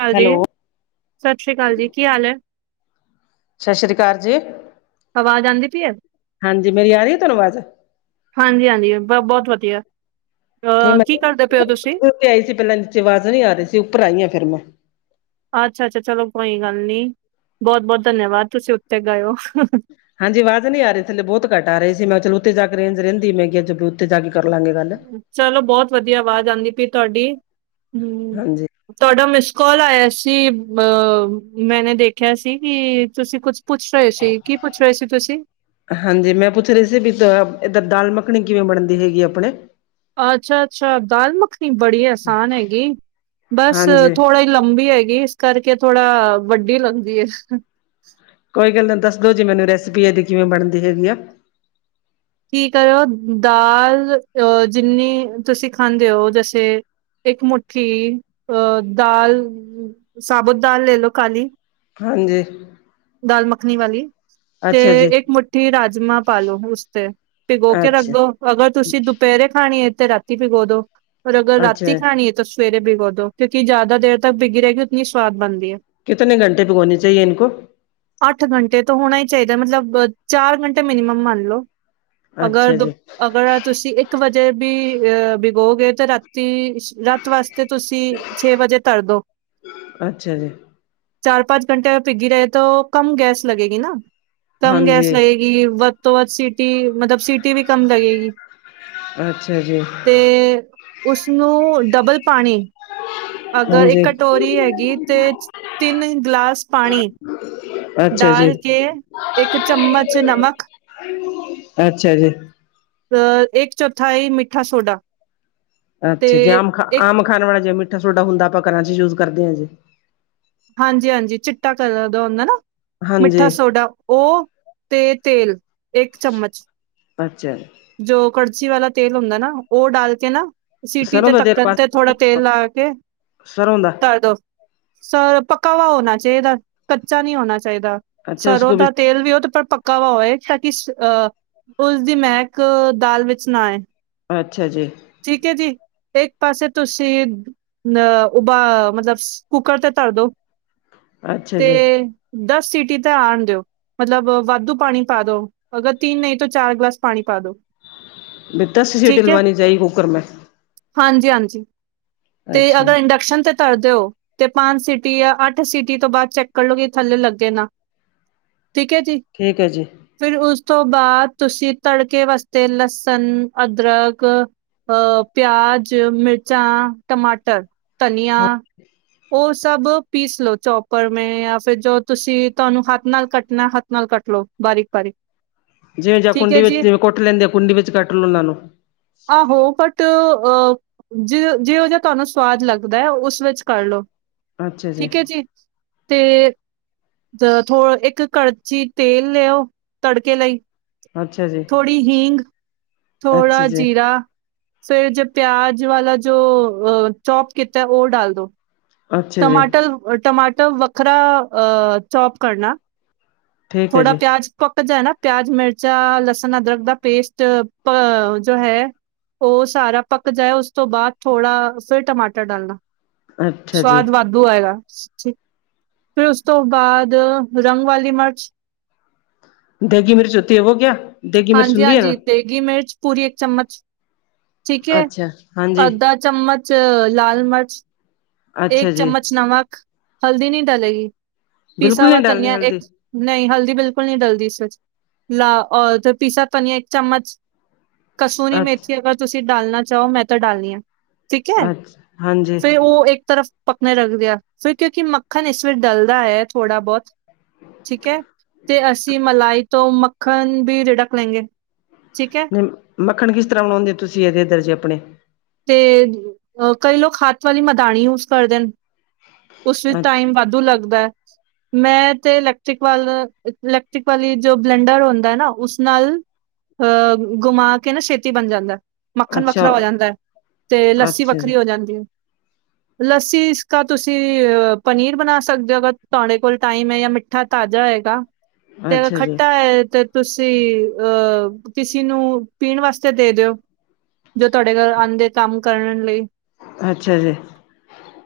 ਕਾਲ ਜੀ, ਹੈਲੋ ਸਤਿ ਸ੍ਰੀ ਅਕਾਲ ਜੀ ਕੀ ਹਾਲ ਐ? ਸਤਿ ਸ਼੍ਰੀ ਅਕਾਲ ਜੀ। ਆਵਾਜ਼ ਆਂਦੀ ਪਈ ਐ? ਹਾਂਜੀ, ਮੇਰੀ ਆ ਰਹੀ ਐ ਤੁਹਾਨੂੰ ਆਵਾਜ਼? ਹਾਂਜੀ-ਹਾਂਜੀ ਬ-ਬਹੁਤ ਵਧੀਆ, ਠੀਕ ਅਹ ਮੈਂ ਕੀ ਕਰਦੇ ਪਏ ਓ ਤੁਸੀਂ? ਉੱਤੇ ਆਈ ਸੀ ਪਹਿਲਾਂ ਨੀਚੇ ਅਵਾਜ਼ ਨੀਂ ਆ ਰਹੀ ਸੀ, ਉੱਪਰ ਆਈਆਂ ਫਿਰ ਮੈਂ। ਅੱਛਾ-ਅੱਛਾ ਚਲੋ ਕੋਈ ਗੱਲ ਨੀਂ, ਬਹੁਤ-ਬਹੁਤ ਧੰਨਵਾਦ ਤੁਸੀਂ ਉੱਤੇ ਗਏ ਓ। ਹਾਂਜੀ ਆਵਾਜ਼ ਨਈਂ ਆ ਰਹੀ ਥੱਲੇ, ਬਹੁਤ ਘੱਟ ਆ ਰਹੀ ਸੀ ਮੈਂ ਚਲੋ ਉੱਤੇ ਜਾ ਕੇ ਰੇਂਜ ਰਹਿੰਦੀ ਮੈਂ ਕਿਹਾ ਜ ਉੱਥੇ ਜਾ ਕੇ ਕਰ ਲਾਂਗੇ ਗੱਲ। ਚਲੋ ਬਹੁਤ ਵਧੀਆ, ਆਵਾਜ਼ ਆਉਂਦੀ ਪਈ ਤੁਹਾਡੀ। ਹਂ ਹਾਂਜੀ ਤੁਹਾਡਾ ਮਿਸ ਕਾਲ ਆਇਆ ਸੀ, ਮ ਅਹ ਮੈਨੇ ਦੇਖਿਆ ਸੀ ਕਿ ਤੁਸੀਂ ਕੁਛ ਪੁੱਛ ਰਹੇ ਸੀ, ਕੀ ਪੁੱਛ ਰਹੇ ਸੀ ਤੁਸੀਂ? ਹਾਂਜੀ ਮੈਂ ਪੁੱਛ ਰਹੀ ਸੀ ਵੀ ਇੱਧਰ ਦਾਲ ਮੱਖਣੀ ਕਿਵੇਂ ਬਣਦੀ ਹੈਗੀ ਆਪਣੇ। ਅੱਛਾ ਅੱਛਾ ਦਾਲ ਮੱਖਣੀ ਬੜੀ ਆਸਾਨ ਹੈਗੀ ਬਸ ਹਾਂਜੀ ਥੋੜਾ ਲੰਬੀ ਹੈਗੀ ਇਸ ਕਰਕੇ ਥੋੜਾ ਵੱਡੀ ਲੱਗਦੀ ਹੈ। ਕੋਈ ਗੱਲ ਨਹੀਂ ਦੱਸ ਦੋ ਜੀ ਮੈਨੂੰ ਰੈਸਿਪੀ ਇਹਦੀ ਕਿਵੇਂ ਬਣਦੀ ਹੈਗੀ ਆ। ਕੀ ਕਰੋ ਦਾਲ ਅਹ ਜਿੰਨੀ ਤੁਸੀਂ ਖਾਂਦੇ ਹੋ ਜੈਸੇ ਇੱਕ ਮੁਠੀ ਅ ਦਾਲ ਸਾਾਬੂਤ ਦਾਲ ਲੈਲ ਖਾਲੀ ਹਾਂਜੀ। ਦਾਲ ਮੱਖਣੀ ਵਾਲੀ ਤੇ ਅੱਛਾ ਜੀ ਇੱਕ ਮੁਠੀ ਰਾਜਮਾਂ ਪਾ ਲੋੋ ਉਸ। ਤੇ ਭਿਗੋ ਕੇ ਰੱਖ ਅੱਛਾ ਦੋ ਅਗਰ ਤੁਸੀਂ ਦੁਪਹਿਰੇ ਖਾਣੀ ਤੇ ਰਾਤੀ ਭਿਗੋ ਦੋ। ਅਗਰ ਰਾਤਤੀ ਅੱਛਾ ਖਾਣੀ ਹੈ ਤਾਂ। ਸਵੇਰੇ ਬਿਗੋ ਦੋ ਕਿਉਂਕਿ ਜ਼ਿਆਦਾ ਦੇਰ ਤੱਕ ਬਿਗੀ ਰਹਿਗੀ ਉਤਨੀ ਸਵਾਦ ਬਣਦੀ ਹੈ। ਕਿਤਨ ਘੰਟੇ ਪੇ ਹੋਣੀ ਚਾਹੀਏ ਇਨ ਕੋ। ਅੱਠ ਘੰਟੇ ਤੋਂ ਹੋਣਾ ਹੀ ਚਾਹੀਦਾ ਮਤਲਬ ਚਾਰ ਘੰਟੇ ਮਿਨੀਮਮ ਮੰਨ ਲਓ। ਅਗਰ ਅੱਛਾ ਦੁ ਜੀ ਅਗਰ ਤੁਸੀਂ ਇੱਕ ਵਜੇ ਵੀ ਅਹ ਵਿਗੋਗੇ ਤਾਂ ਰਾਤੀ। ਰਾਤ ਵਾਸਤੇ ਤੁਸੀਂ ਛੇ ਵਜੇ ਤਰਦੋ। ਅੱਛਾ ਜੀ। ਚਾਰ ਪਾਾਂਚ ਘੰਟੇ ਪਿਘਗੀ ਰਹੇ ਤਾਂ ਕਮ ਗੈਸ ਲੱਗੇਗੀ ਨਾ ਕਮ ਗੈਸ ਹਾਂਜੀ ਲਗੇਗੀ। ਵੱਧ ਤੋਂ ਵੱਧ ਸਿਟੀ ਮਤਲਬ ਸਟੀ ਵੀ ਕੰਮ ਲਗੇਗੀ। ਅੱਛਾ ਜੀ। ਤੇ ਉਸਨੂੰ ਡਬਲ ਪਾਣੀ। ਅਗਰ ਇੱਕ ਹਾਂਜੀ ਕਟੋਰੀ ਹੈਗੀ ਤੇ ਤਿੰਨ ਗਲਾਸ। ਪਾਣੀ ਅੱਛਾ ਜੀ ਡਾਲ ਕੇ ਇੱਕ ਚਮਚ ਨਮਕ। ਅੱਛਾ ਜੀ। ਅ ਇੱਕ ਚੌਥਾ ਹੈ ਮਿੱਠਾ ਸੋਡਾ। ਤੇ ਅੱਛਾ ਜੇ ਆਮ ਖਾ ਇੱਕ ਆਮ ਖਾਣ ਵਾਲਾ ਜੇ ਮਿੱਠਾ ਸੋਡਾ ਹੁੰਦਾ ਆਪਾਂ ਘਰਾਂ ਚ ਯੂਜ ਕਰਦੇ ਹਾਂ ਜੇ। ਹਾਂਜੀ ਹਾਂਜੀ ਚਿੱਟਾ ਕ ਦਾ ਹੁੰਦਾ ਨਾ। ਮਿੱਠਾ ਹਾਂਜੀ ਸੋਡਾ ਉਹ ਤੇ ਤੇਲ ਇੱਕ ਚਮਚ। ਵਜਰ। ਜੋ ਕੜਚੀ ਵਾਲਾ ਤੇਲ ਹੁੰਦਾ ਨਾ ਉਹ ਡਾਲ ਕੇ ਨਾ। ਸੀਟੀ ਸਰੋਂ ਤੇ ਦਾ ਤੇਲ ਧੱਕਣ ਪਾ ਤੇ ਥੋੜਾ ਤੇਲ ਲਾ ਕੇ ਸਰੋਂ ਦਾ ਤਰਦੋ ਸਰ। ਪੱਕਾ ਵ ਹੋਣਾ ਚਾਹੀਦਾ ਕੱਚਾ ਨੀ ਹੋਣਾ ਚਾਹੀਦਾ ਅੱਛਾ ਸਰੋਂ ਉਸਕੋ ਦਾ ਤੇਲ ਵੀ ਉਹ ਤੇ ਪੱਕਾ। ਕਾਹਵਾ ਹੋਏ ਤਾਂ ਕਿ ਅਹ ਉਸਦੀ ਮਹਿਕ ਦਾਲ ਵਿੱਚ ਨਾ ਆਏ। ਅੱਛਾ ਜੀ। ਠੀਕ ਹੈ ਜੀ ਇੱਕ ਪਾਸੇ ਤੁਸੀ ਸੀਂ। ਅ ਉਬਾ ਮਤਲਬ ਕੁੱਕਰ ਤੇ ਧਰਦੋ ਤੇ। ਦਸ ਸੀਟੀ ਤਾਂ ਆਉਣ ਦਿਓ। ਮਤਲਬ ਵਾਧੂ ਪਾਣੀ ਪਾ ਦੋ ਅਗਰ ਤਿੰਨ ਨਹੀਂ ਤਾਂ ਚਾਰ ਗਲਾਸ ਪਾਣੀ ਪਾ ਦੋ। ਦਸ ਸੀਟੀ ਲਗਵਾਣੀ ਚਾਹੀਦੀ ਕੁੱਕਰ ਮੇ। ਹਾਂਜੀ -ਹਾਂਜੀ ਤੇ ਅਗਰ ਇੰਡਕਸ਼ਨ ਤੇ। ਧਰ ਦਿਓ ਤੇ ਪੰਜ ਸੀਿਟੀ ਆ ਅੱਠ ਸੀਿਟੀ ਤੋਂ ਬਾਅਦ ਚੈੱਕ ਕਰ ਲਓ ਕਿ ਥੱਲੇ ਲੱਗੇ ਨਾ। ਠੀਕ ਹੈ ਜੀ। ਠੀਕ ਹੈ ਜੀ। ਫਿਰ ਉਸ ਤੋਂ ਬਾਅਦ ਤੁਸੀਂ ਤੜਕੇ ਵਾਸਤੇ ਲਸਣ ਅਦਰਕ। ਪਿਆਜ ਮਿਰਚਾਂ ਟਮਾਟਰ। ਧਨੀਆ ਉਹ ਸਭ। ਪੀਸ ਲੋਓ ਚੋਪਰ ਮੈਂ ਜਾਂ ਫਿਰ ਜੋ ਤੁਸੀਂ ਤੁਹਾਨੂੰ ਹੱਥ ਨਾਲ ਕੱਟਣਾ ਹੱਥ ਨਾਲ ਕੱਟ ਲਓ ਬਾਰੀਕ ਬਾਰੀਕ। ਜਿਵੇਂ ਜਾਂ ਠੀਕ ਹੈ ਕੁੰਡੀ ਵਿੱਚ ਜੀ ਜਿਵੇਂ ਕੁੱਟ ਲੈਂਦੇ ਓ ਕੁੰਡੀ ਵਿੱਚ ਕੱਟ ਲਓ ਉਹਨਾਂ ਨੂੰ। ਆਹੋ ਬਟ ਅ ਜਿ ਜਿਓ ਜਿਆ ਤੁਹਾਨੂੰ ਸਵਾਦ ਲੱਗਦਾ ਉਸ ਵਿੱਚ ਕਰ ਲੋ। ਠੀਕ ਹੈ ਜੀ। ਤੇ ਦ ਥੋ ਏਕ ਕੜਚੀ ਤੇਲ ਲਿਓ ਤੜਕੇ ਲਈ। ਅੱਛਾ ਜੀ ਥੋੜ੍ਹੀ ਹੀਗ, ਥੋੜਾ ਅੱਛਾ ਜੀ ਜੀਰਾ। ਫੇਰ ਜੇ ਪਿਆਜ ਵਾਲਾ ਜੋ ਅ ਚੌਪ ਕੀਤਾ ਉਹ ਡਾਲ ਦੋ। ਅੱਛਾ ਜੀ ਟਮਾਟਰ ਅ ਟਮਾਟਰ ਵੱਖਰਾ ਅ ਚੌਪ ਕਰਨਾ। ਠੀਕ ਹੈ ਥੋੜਾ ਜੀ ਪਿਆਜ ਪੱਕ ਜਾਨਾ ਪਿਆਜ, ਮਿਰਚਾ, ਲਸਣ, ਅਦਰਕ ਦਾ ਪੇਸਟ ਪ ਜੋ ਹੈ। ਉਹ ਸਾਰਾ ਪੱਕ ਜਾਏ ਉਸ ਤੋਂ ਬਾਅਦ ਥੋੜਾ ਫੇਰ ਟਮਾਟਰ ਡਾਲਣਾ ਅੱਛਾ ਜੀ ਸਵਾਦ ਵੱਧ ਦੂ ਆਏਗਾ। ਫਿਰ ਉਸ ਤੋਂ ਬਾਅਦ ਰੰਗ ਵਲੀ ਮਰਚ ਦੇਗੀ ਮਿਰਚ ਹੋਤੀ ਏ ਵੋ ਕਿਆ? ਦੇਗੀ ਮਿਰਚ ਹੁੰਦੀ ਐ। ਗੀ ਮਿਰਚ ਪੂਰੀ ਇੱਕ ਚਮਚ ਠੀਕ ਐ। ਅੱਛਾ। ਹਾਂਜੀ ਅੱਧਾ ਚਮਚ ਲਾਲ ਮਰਚ। ਅੱਛਾ ਏਕ ਜੀ ਚਮਚ ਨਮਕ ਹਲਦੀ ਨੀ ਡਲੇਗੀ ਪੀਸਾ ਬਿਲਕੁਲ ਨਹੀਂ ਹੋਵਾ ਡਾਲਣੀ ਧਨੀਆ ਏਕ ਹਲਦੀ ਨਈ ਹਲਦੀ ਬਿਲਕੁਲ ਨੀ ਡਲਦੀ ਇਸ ਵਿੱਚ ਲਾ ਔ ਤੇ ਪੀਸਾ ਧਨੀਆ ਇੱਕ ਚਮਚ। ਕਸੂਰੀ ਅੱਛਾ ਮੇਥੀ ਅਗਰ ਤੁਸੀਂ ਡਾਲਣਾ ਚਾਓ ਮੈਂ ਤਾਂ ਡਾਲਨੀ ਆਂ। ਠੀਕ ਐ। ਅੱਛਾ ਹਾਂਜੀ ਫੇ ਉਹ ਏਕ ਤਰਫ ਪਕਣੇੇ ਰੱਖ ਦਿਆ। ਫਿਰ ਕਿਉਂਕਿ ਮੱਖਣ ਇਸ ਵਿਚ ਡਲਦਾ ਹੈ ਥੋੜਾ ਬਹੁਤ। ਠੀਕ ਹੈ। ਤੇ ਅਸੀਂ ਮਲਾਈ ਤੋਂ ਮੱਖਣ ਵੀ ਰਿੜਕ ਲੈਂਗੇ। ਠੀਕ ਹੈ। ਮ ਮੱਖਣ ਕਿਸ ਤਰ੍ਹਾਂ ਬਣਾਉਦੇ ਤੁਸੀਂ ਇਹਦੇ ਏਧਰ ਜੇ ਆਪਣੇ? ਤੇ ਅ ਕਈ ਲੋਕ ਹੱਥ ਵਲੀ ਮਦਾਣੀ ਯੂਜ ਕਰਦੇ ਹਨ। ਉਸ ਵਿੱਚ ਅੱਛ ਟਾਈਮ ਵਾਧੂ ਲੱਗਦਾ ਐ। ਮੈਂ ਤੇ ਇਲੈਕਟ੍ਰਿਕ ਵੱਲ ਇਲੈਕਟ੍ਰਿਕ ਵਾਲੀ ਜੋ ਬਲੈਂਡਰ ਹੁੰਦਾ ਨਾ ਉਸ ਨਾਲ ਅ--ਗੁਮਾ ਕੇ ਨਾ ਛੇਤੀ ਬਣ ਜਾਂਦਾ ਮੱਖਣ ਅੱਛਾ ਵੱਖਰਾ ਹੋ ਜੰਦੇ। ਤੇ ਲੱਸੀ ਅੱਛਾ ਵੱਖਰੀ ਜੀ ਹੋ ਜਾਂਦੀ ਏ। ਲੱਸੀ ਇਸ ਕਾ ਤੁਸੀਂ ਪਨੀਰ ਬਣਾ ਸਕਦੇ ਹੋ ਅਗਰ ਤੁਹਾਡੇ ਕੋਲ ਟਾਈਮ ਹੈ ਜਾਂ ਮ ਮਿੱਠਾ ਤਾਜ਼ਾ ਹੋਏਗਾ। ਤੇ ਅੱਛਾ ਜੀ ਖੱਟਾ ਹੈ ਤੇ ਤੁਸੀਂ ਅ ਕਿਸੀ ਨੂੰ ਪੀਣ ਵਾਸਤੇ ਦੇ ਦਿਓ। ਜੋ ਤੁਆਡੇ ਘਰ ਆਂਦੇ ਕੰਮ ਕਰਨ ਲਈ। ਅੱਛਾ ਜੀ।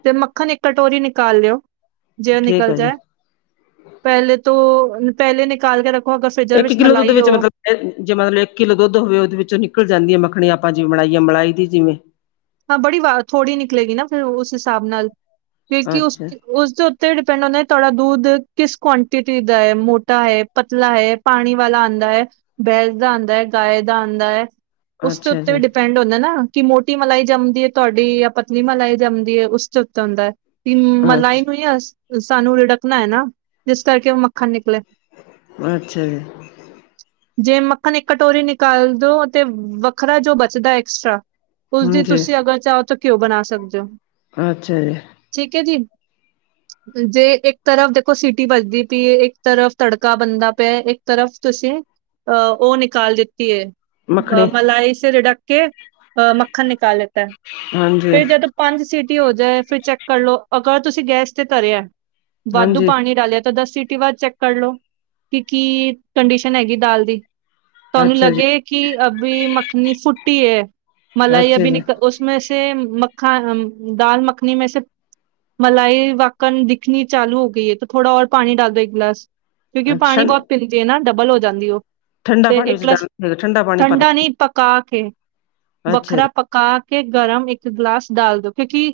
ਤੇ ਮੱਖਣ ਏਕ ਕਟੋਰੀ ਨਿਕਾਲ ਲਿਓ। ਜੇ ਓ ਠੀਕ ਨਿਕਲ ਹੈ ਜਾਏ। ਜੀ ਪਹਿਲੇ ਤੋਂ ਪਹਿਲੇ ਨਿਕਾਲ ਕੇ ਰੱਖੋ ਅਗਰ ਫਰਿਜਰ ਇੱਕ ਵਿੱਚ ਕਿੱਲੋ ਦੁੱਧ ਮਲਾਈ ਵਿੱਚ ਹੋ। ਮਤਲਬ ਜੇ ਮਲ ਇੱਕ ਕਿੱਲੋ ਦੁੱਧ ਹੋਵੇ ਉਹਦੇ ਵਿੱਚੋਂ ਨਿਕਲ ਜਾਂਦੀ ਮੱਖਣੀ ਆਪਾਂ ਜਿਵੇਂ ਬਨਾਈ ਏ ਮਲਾਈ ਦੀ ਜਿਵੇਂ। ਹਾਂ ਬੜੀ ਵਾਰ ਥੋੜੀ ਨਿਕਲੇਗੀ ਨਾ ਫੇਰ ਉਸ ਹਿਸਾਬ ਨਾਲ ਫੇਰ ਕੀ ਉਸ ਅੱਛਾ ਚ ਉਸਦੇ ਉੱਤੇ ਡਿਪੈਂਡ ਹੁੰਦਾ ਤੁਆਡਾ ਦੁਧ ਕਿਸ ਕੁਆਂਟਿਟੀ ਦਾ ਹੈ ਮੋਟਾ ਹੈ ਪਤਲਾ ਹੈ, ਪਾਣੀ ਵਾਲਾ ਆਂਦਾ ਹੈ, ਬੈਸ ਦਾ ਆਂਦਾ ਹੈ, ਗਾਏ ਦਾ ਆਂਦਾ ਹੈ। ਉਸਤੇ ਅੱਛਾ ਉੱਤੇ ਜੀ ਵੀ ਡਿਪੈਂਡ ਹੁੰਦਾ ਨਾ ਕਿ ਮੋਟੀ ਮਲਾਈ ਜੰਮਦੀ ਏ ਤੁਆਡੀ ਜਾਂ ਪਤਨੀ ਮਲਾਈ ਜੰਮਦੀ ਏ। ਉਸਦੇ ਉੱਤੇ ਹੁੰਦੇ ਵੀ ਮਲਾਈ ਅੱਛਾ ਨੂੰ ਈ ਆ ਸਾਨੂੰ ਰਿੜਕਣਾ ਐ ਨਾ ਜਿਸ ਕਰਕੇ ਉਹ ਮੱਖਣ ਨਿਕਲੇ। ਅੱਛਾ ਜੀ। ਜੇ ਮੱਖਣ ਇੱਕ ਕਟੋਰੀ ਨਿਕਾਲ ਦੋ ਤੇ ਵੱਖਰਾ ਜੋ ਬਚਦਾ ਐਕਸਟਰਾ। ਉਸਦੀ ਹਾਂਜੀ ਤੁਸੀਂ ਅਗਰ ਚਾਹੋ ਤਾਂ ਘਿਓ ਬਣਾ ਸਕਦੇ ਓ। ਆਛਾ ਜੀ। ਠੀਕ ਹੈ ਜੀ। ਜੇ ਏਕ ਤਰਫ ਦੇਖੋ ਸਿਟੀ ਵਜਦੀ ਪੀ ਏ ਏਕ ਤਰਫ ਤੜਕਾ ਬਣਦਾ ਪਿਆ ਏ ਏਕ ਤਰਫ ਤੁਸੀਂ ਅ--ਉਹ ਨਿਕਾਲ ਦਿਤੀ ਏ। ਅ ਮੱਖਣੀ ਮਲਾਈ ਸੇ ਰਿੜਕਕੇ ਅ ਮੱਖਣ ਨਿਕਾਲ ਲੇਤਾ ਐ। ਹਾਂਜੀ ਫੇਰ ਜਦ ਪੰਜ ਸੀਟੀ ਹੋ ਜਾਏ ਫਿਰ ਚੈੱਕ ਕਰਲੋ ਅਗਰ ਤੁਸੀਂ ਗੈਸ ਤੇ ਤਰੀਐ ਵਾਧੂ ਹਾਂਜੀ ਪਾਣੀ ਡਾਲਿਆ ਤਾਂ ਦਸ ਸੀਟੀ ਬਾਦ ਚੈੱਕ ਕਰਲੋ, ਕਿ ਕੀ ਕੰਡੀਸ਼ਨ ਹੈਗੀ ਦਾਲ ਦੀ ਤੁਹਾਨੂੰ ਅੱਛਾ ਜੀ ਲੱਗੇ ਕਿ ਅਭੀ ਮੱਖਣੀ ਫੁੱਟੀ ਏ, ਮਲਾਈ ਅਪ ਅੱਛਾ ਜੀ ਉਸ ਮੇਸੇ ਮੱਖਨ ਹੰਮ, ਦਾਲ ਮੱਖਣੀ ਮੇ ਸੇ ਮਲਾਈ ਵਾਕਣ ਦਿਖਣੀ ਚਾਲੂ ਹੋ ਗਈ ਏ ਤਾਂ ਥੋੜਾ ਹੋਰ ਪਾਣੀ ਡਾਲ ਦੋ ਇੱਕ ਗਲਾਸ। ਕਿਉਂਕਿ ਅੱਛਾ ਪਾਣੀ ਬਹੁਤ ਪੀਂਦੀ ਏ ਨਾ, ਡਬਲ ਹੋ ਜਾਂਦੀ ਉਹ ਠੰਡਾ ਤੇ ਪਾਣੀ ਇਕ ਵਿੱਚ ਗਲਾਸ ਡਾਲ ਪਾਣੀ ਠੰਡਾ ਭਰਨਾ ਨਹੀਂ, ਪਕਾ ਕੇ ਅੱਛਾ ਵੱਖਰਾ ਜੀ ਪਕ ਪਕਾ ਕੇ ਗਰਮ, ਇੱਕ ਗਲਾਸ ਡਾਲ ਦੋ, ਕਿਉਂਕਿ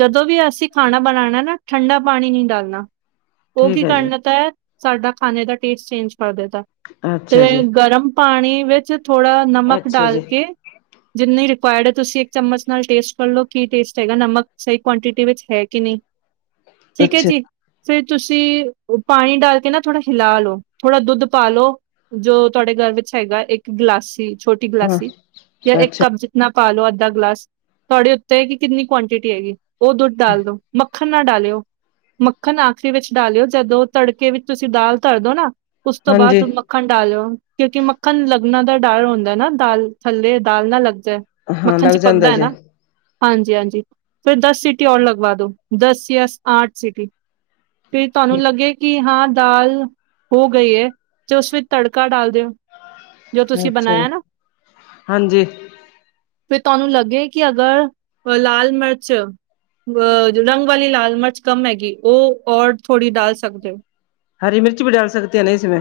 ਜਦੋਂ ਵੀ ਅਸੀਂ ਖਾਣਾ ਬਨਾਣਾ ਨਾ, ਠੰਡਾ ਪਾਣੀ ਨਹੀਂ ਡਾਲਣਾ ਉਹ ਠੀਕ ਕੀ ਹੈ ਕਰ ਜੀ ਦੇਤਾ, ਸਾਡਾ ਖਾਣੇ ਦਾ ਟੇਸਟ ਚੇਂਜ ਕਰ ਦੇ ਤਾ ਅੱਛਾ ਤੇ ਜੀ ਗਰਮ ਪਾਣੀ ਵਿੱਚ, ਥੋੜਾ ਨਮਕ ਅੱਛਾ ਡਾਲ ਜੀ ਕੇ, ਜਿੰਨੀ ਰ ਤੁਸੀਂ ਇੱਕ ਚਮਚ ਨਾਲ ਟੇਸਟ ਕਰ ਲਓ, ਕੀ ਟੇਸਟ ਹੈਗਾ ਨਮਕ ਸਹੀ ਕੁਆਂਟਿਟੀ ਵਿੱਚ ਹੈ ਕੇ ਨੀਂ। ਠੀਕ ਏ ਅੱਛਾ ਜੀ ਫਿਰ ਤੁਸੀਂ ਪਾਣੀ ਡਾਲ ਕੇ ਨਾ ਥੋੜ੍ਹਾ ਹਿਲਾ ਲੋ, ਥੋੜਾ ਦੁੱਧ ਪਾ ਲੋ ਜੋ ਤੁਹਾਡੇ ਘਰ ਵਿੱਚ ਹੈਗਾ, ਇੱਕ ਗਿਲਾਸੀ, ਛੋਟੀ ਹਾਂ ਗਿਲਾਸੀ ਯਾ ਇੱਕ ਅੱਛਾ ਕੱਪ ਜਿ ਨਾ ਪਾ ਲਓ ਅੱਧਾ ਗਲਾਸ, ਤੁਹਾਡੇ ਉੱਤੇ ਆ ਕਿ ਕਿੰਨੀ ਕੁਆਂਟਿਟੀ ਹੈਗੀ ਉਹ ਦੁੱਧ ਦਾਲ ਦੋ ਮੱਖ ਮੱਖਣ ਨਾ ਡਾਲਿਓ, ਮੱਖਣ ਆਖਰੀ ਵਿੱਚ ਡਾਲਿਓ ਜਦੋਂ ਤੜਕੇ ਵਿੱਚ ਤੁਸੀਂ ਦਾਲ ਧਰਦੋ ਨਾ! ਉਸ ਤੋਂ ਹਾਂਜੀ ਬਾਅਦ ਮੱਖਣ ਡਾਲਿਓ ਕਿਉਂਕਿ ਮੱਖਣ ਲੱਗਣਾ ਦਾ ਡਰ ਹੁੰਦਾ ਨਾ ਦਾਲ ਥੱਲੇ ਦਾਲ ਨਾ ਲੱਗ ਜਾਏ। ਹਾਂ ਮੱਖਣ ਲੱਗ ਚ ਪਕਦਾ ਜਾਂਦਾ ਹੈ ਜੀ ਨਾ। ਹਾਂਜੀ! ਹਾਂਜੀ! ਫਿਰ ਦਸ ਸਿਟੀ ਔਰ ਲਗਵਾ ਦੋ ਦਸ ਜਾਂ ਆਠ ਸੀਟੀ। ਤੇ ਤੁਹਾਨੂੰ ਠੀਕ ਲੱਗਦੀ ਕਿ ਹਾਂ ਦਾਲ, ਹੋ ਗਈ ਏ, ਤੇ ਉਸ ਵਿੱਚ ਤੜਕਾ ਡਾਲ ਦੇਓ। ਅੱਛਾ, ਹਾਂਜੀ। ਫਿਰ ਤੁਹਾਨੂੰ ਲੱਗੇ ਕਿ ਅਗਰ ਲਾਲ ਮਿਰਚ ਅ ਜੋ ਰੰਗ ਵਾਲੀ ਲਾਲ ਮਰਚ ਕੰਮ ਹੈਗੀ, ਉਹ ਔਰ ਥੋੜ੍ਹੀ ਡਾਲ ਸਕਦੇ ਔ। ਹਰੀ ਮਿਰਚ ਵੀ ਡਾਲ ਸਕਤੇ ਹੈਂ ਨਾ ਇਸਮੇ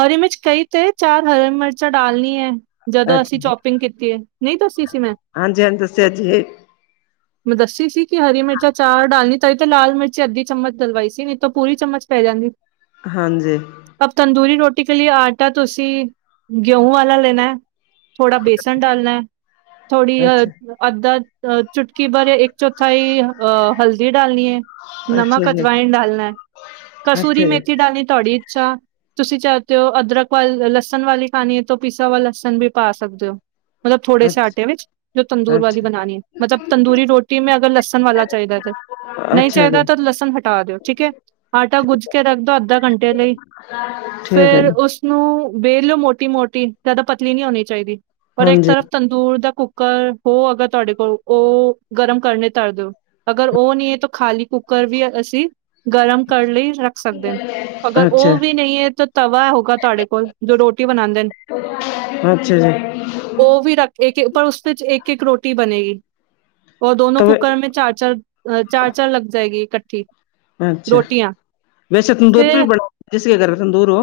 ਹਰੀ ਮਿਰਚ ਕਈ ਤੇ ਚਾਰ ਹਰੀ ਮਿਰਚਾਂ ਡਾਲਨੀ ਹੈ। ਜਦੋਂ ਅਸੀਂ ਚੋਪਿੰਗ ਕੀਤੀ ਹੈ, ਨਹੀਂ ਦੱਸੀ ਸੀ ਮੈਂ। ਮੈਂ ਦੱਸੀ ਸੀ, ਕਿ ਹਰੀ ਮਿਰਚਾਂ ਚਾਰ ਡਾਲਣੀ ਤਾਈ ਤੇ ਲਾਲ ਮਿਰਚੀ ਅੱਧੀ ਚਮਚ ਡਲਵਾਈ ਸੀ। ਪੂਰੀ ਚਮਚ ਪੈ ਜਾਂਦੀ। ਅਬ ਤੰਦੂਰੀ ਰੋਟੀ ਕ ਲਈਏ ਆਟਾ ਤੁਸੀਂ ਗੇਹੂੰ ਵਾਲਾ ਲੈਣਾ। ਥੋੜਾ ਬੇਸਣ ਡਾਲਣਾ ਹੈ, ਥੋੜੀ ਅੱਧਾ ਚੁਟਕੀ ਭਰ ਇੱਕ ਇੱਕ ਚੌਥਾ ਹੀ ਅ ਹਲਦੀ ਡਾਲਨੀ ਹੈ। ਨਮਕ, ਅਜਵਾਇਣ ਡਾਲਣਾ। ਕਸੂਰੀ ਮੇਥੀ ਡਾਲਣੀ ਥੋਡੀ ਇੱਛਾ। ਤੁਸੀਂ ਚਾਹਤੇ ਹੋ ਅਦਰਕ ਵੱਲ ਲਸਣ ਵਾਲੀ ਖਾਣੀ ਤੋਂ ਪੀਸਾ ਹੂਆ ਲਸਣ ਵੀ ਪਾ ਸਕਦੇ ਹੋ। ਮਤਲਬ ਥੋੜੇ ਸੇ ਆਟੇ ਵਿੱਚ ਜੋ ਤੰਦੂਰ ਵਾਲੀ ਬਣਾਨੀ ਹੈ। ਮਤਲਬ, ਤੰਦੂਰੀ ਰੋਟੀ ਮੈਂ ਅਗਰ ਲਸਣ ਵਾਲਾ ਚਾਹੀਦਾ ਹੈ ਤੇ ਨਹੀਂ ਚਾਹੀਦਾ ਤਾਂ ਲਸਣ ਹਟਾ ਦਿਓ ਠੀਕ ਐ, ਆਟਾ ਗੁੱਜ ਕੇ ਰੱਖ ਦਿਓ ਅੱਧੇ ਘੰਟੇ ਲਈ। ਨਾਂ ਫੇਰ ਉਸਨੂੰ ਬੇਲ ਲਓ ਮੋਟੀ -ਮੋਟੀ ਜਿਆਦਾ ਪਤਲੀ ਨਹੀਂ ਹੋਣੀ ਚਾਹੀਦੀ। ਪਰ ਇੱਕ ਤਰਫ ਤੰਦੂਰ ਦਾ ਕੁੱਕਰ ਉਹ ਹੈਗਾ ਤੁਹਾਡੇ ਕੋਲ ਉਹ ਗਰਮ ਕਰਨੇ ਧਰ ਦਿਓ। ਅਗਰ ਉਹ ਨਹੀਂ ਹੈ ਤੋ ਖਾਲੀ ਕੁੱਕਰ ਵੀ ਅਸੀਂ ਗਰਮ ਕਰਨ ਲਈ ਰ ਸਕਦੇ ਨੇ ਅਗਰ ਉਹ ਵੀ ਨਹੀਂ ਹੈ ਤਾਂ ਤਵਾ ਹੋਗਾ ਤੁਹਾਡੇ ਕੋਲ, ਜੋ ਰੋਟੀ ਬਣਾਉਂਦੇ ਨੇ। ਉਹ ਵੀ ਰੱਖ ਇੱਕ ਪਰ ਉਸਦੇ ਵਿੱਚ ਇੱਕ- ਇੱਕ ਰੋਟੀ ਬਣੇਗੀ। ਉਹ ਦੋਨੋ ਕੁੱਕਰ ਮੈਂ ਚਾਰ- ਚਾਰ, ਚਾਰ -ਚਾਰ ਲੱਗ ਜਾਏਗੀ ਇਕੱਠੀ। ਅੱਛਾ ਵੈਸੇ ਤੰਦੂਰ ਵੀ ਬੜਾ ਜ ਅਗਰ ਕਿਸੇ ਦੇ ਘਰ ਤੰਦੂਰ ਹੋ।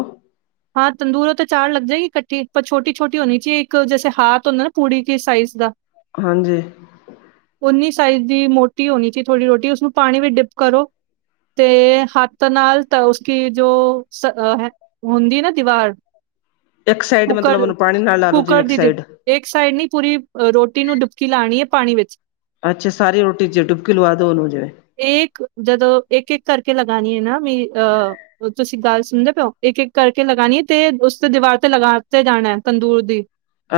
ਹਾਂ ਤੰਦੂਰੋਂ ਉਤੇ ਚਾਰ ਲੱਗ ਜਾਏਗੀ ਇਕੱਠੀ। ਪਰ ਛੋਟੀ- ਛੋਟੀ ਹੋਣੀ ਚਾਹੀਏ ਇੱਕ ਜੈਸੇ ਹਾਥ ਹੁੰਦਾ ਨਾ ਪੂੜੀ ਕੇ ਸਾਈਜ਼ ਦਾ। ਹਾਂਜੀ। ਉਓਨੀ ਸਾਈਜ਼ ਦੀ ਮੋਟੀ ਹੋਣੀ ਸੀ ਥੋੜ੍ਹੀ ਰੋਟੀ ਉਸਨੂੰ ਪਾਣੀ ਵਿੱਚ ਡਿਪ ਕਰੋ ਤੇ ਹੱਥ ਨਾਲ ਤਾਂ ਉਸਕ ਜੋ ਹੁੰਦੀ ਨਾ ਦੀਵਾਰ ਇੱਕ ਸਾਈਡ ਮਤਲਬ ਉਹਨੂੰ ਪਾਣੀ ਨਾਲ ਲਾ ਲਓ ਜਿਵੇਂ ਇੱਕ ਦੀ ਡਿ ਸਾਈਡ ਇੱਕ ਸਾਈਡ ਨੀ ਪੂਰੀ ਰੋਟੀ ਨੂੰ ਡੁਬਕੀ ਲਾਉਣੀ ਹੈ ਪਾਣੀ ਵਿੱਚ ਅੱਛਾ, ਸਾਰੀ ਰੋਟੀ ਚ ਡੁਬਕੀ ਲਵਾ ਦੋ ਉਹਨੂੰ ਜੇ ਏਕ, ਜਦੋਂ ਇੱਕ ਇੱਕ ਕਰਕੇ ਲਗਾਨੀ ਐ ਨਾ ਵੀ ਅਹ ਤੁਸੀਂ ਗੱਲ ਸੁਣਦੇ ਪਏ ਓਂ, ਇੱਕ-ਇੱਕ ਕਰਕੇ ਲਗਾਣੀ ਐ, ਤੇ ਉਸ ਤੋਂ ਦੀਵਾਰ ਲਗਾ ਦਿੱਤੇ ਜਾਣਾ ਤੰਦੂਰ ਦੀ,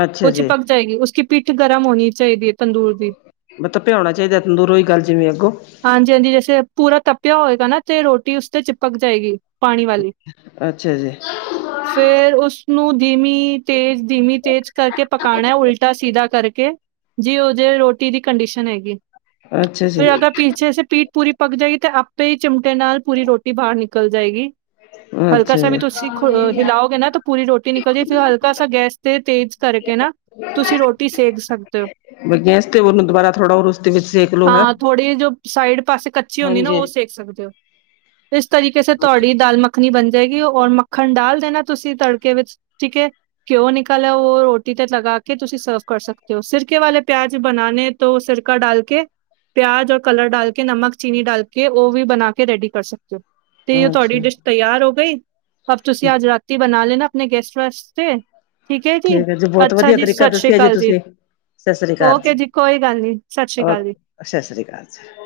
ਅੱਛਾ ਕੁਛ ਜੀ ਪਗ ਚਏਗੀ, ਉਸਕੀ ਪਿੱਠ ਗਰਮ ਹੋਣੀ ਚਾਹੀਦੀ ਐ ਤੰਦੂਰ ਦੀ। ਮਤਲਬ ਭਿਆਉਣਾ ਚਾਹੀਦਾ ਤੰਦੂਰ, ਉਹੀ ਗੱਲ ਜਿਵੇਂ ਅੱਗੋਂ ਹਾਂਜੀ-ਹਾਂਜੀ ਜੈਸੇ ਪੂਰਾ ਤਪਿਆ ਹੋਏਗਾ ਨਾ, ਤੇ ਰੋਟੀ ਉਸ ਤੇ ਚਿਪਕ ਜਾਏਗੀ। ਪਾਣੀ ਵਾਲੀ, ਅੱਛਾ ਜੀ ਫੇਰ ਉਸ ਨੂੰ ਧੀਮੀ ਤੇਜ਼- ਧੀਮੀ ਤੇਜ਼ ਕਰਕੇ ਪਕਾਣਾ, ਉਲਟਾ- ਸਿੱਧਾ ਕਰਕੇ। ਜਿਹੋ ਜੇ ਰੋਟੀ ਦੀ ਕੰਡੀਸ਼ਨ ਹੈਗੀ। ਅੱਛਾ ਜੀ। ਪਿੱਛੇ ਸੇ ਪੀਠ ਪੂਰੀ ਪੱਕ ਜਾਏਗੀ, ਤੇ ਆਪੇ ਹੀ ਚਿਮਟੇ ਨਾਲ ਪੂਰੀ ਰੋਟੀ ਬਾਹਰ ਨਿਕਲ ਜਾਏਗੀ। ਹਲਕਾ ਅੱਛਾ ਸਾ ਵੀ ਜੀ ਤੁਸੀਂ ਹਿਲਾਓਗੇ ਨਾ, ਤਾਂ ਪੂਰੀ ਰੋਟੀ ਨਿਕਲ ਜੇ, ਫਿਰ ਹਲਕਾ ਸਾ ਗੈਸ ਤੇ ਤੇਜ਼ ਕਰਕੇ ਨਾ, ਤੁਸੀਂ ਰੋਟੀ ਸੇਕ ਸਕਦੇ ਹੋ। ਮੈਂ ਗੈਸ ਤੇ ਬਰਨ ਦੋ ਹਾਂ ਥੋੜ੍ਹੀ ਜੋ ਸਾਈਡ ਪਾਸੇ ਕੱਚੀ ਹੁੰਦੀ ਨਾ, ਹਾਂਜੀ ਉਹ ਸੇਕ ਸਕਦੇ ਹੋ। ਇਸ ਤਰੀਕੇ ਸੇ ਤੁਹਾਡੀ ਦਾਲ ਮੱਖਣੀ ਬਣ ਜਾਏਗੀ, ਔਰ ਮੱਖਣ ਡਾਲ ਦੇਣਾ ਤੁਸੀਂ ਤੜ ਕੇ ਵਿੱਚ ਠੀਕ ਐ। ਘਿਉ ਨਿਕਲਿਆ, ਉਹ ਰੋਟੀ ਤੇ ਲਗਾ ਕੇ ਤੁਸੀਂ ਸਰਵ ਕਰ ਸਕਦੇ ਹੋ, ਸਿਰਕੇ ਵਾਲੇ ਪਿਆਜ ਬਣਾਣੇ ਤੋਂ ਸਿਰਕਾ ਡਾਲ ਕੇ ਪਿਆਜ ਔਰ ਕਲਰ ਡਾਲ ਕੇ, ਨਮਕ ਚੀਨੀ ਡਾਲ ਕੇ, ਉਹ ਵੀ ਬਣਾ ਕੇ ਰੈਡੀ ਕਰ ਸਕਦੇ ਹੋ। ਤੇ ਤੁਹਾਡੀ ਅੱਛਾ ਡਿਸ਼ ਤਿਆਰ ਹੋ ਗਈ, ਅਬ ਤੁਸੀਂ ਅੱਜ ਰਾਤੀ ਬਣਾ ਲੈਣਾ। ਆਪਣੇ ਗੈਸਟ ਵਾਸਤੇ ਠੀਕ ਐ ਜੀ, ਠੀਕ ਹੈ ਬਹੁਤ ਅੱਛਾ ਵਧੀਆ ਜੀ ਤਰੀਕਾ ਸਸ ਰੀ ਦੱਸਿਆ ਅਕਾਲ ਜੀ। ਤੁਸੀਂ ਸਤਿ ਸ੍ਰੀ ਅਕਾਲ ਓਕੇ ਜੀ ਕੋਈ ਗੱਲ ਨੀ, ਸਤਿ ਸ਼੍ਰੀ ਅਕਾਲ ਜੀ। ਸਸ ਰੀ ਕਾਲ ਜੀ।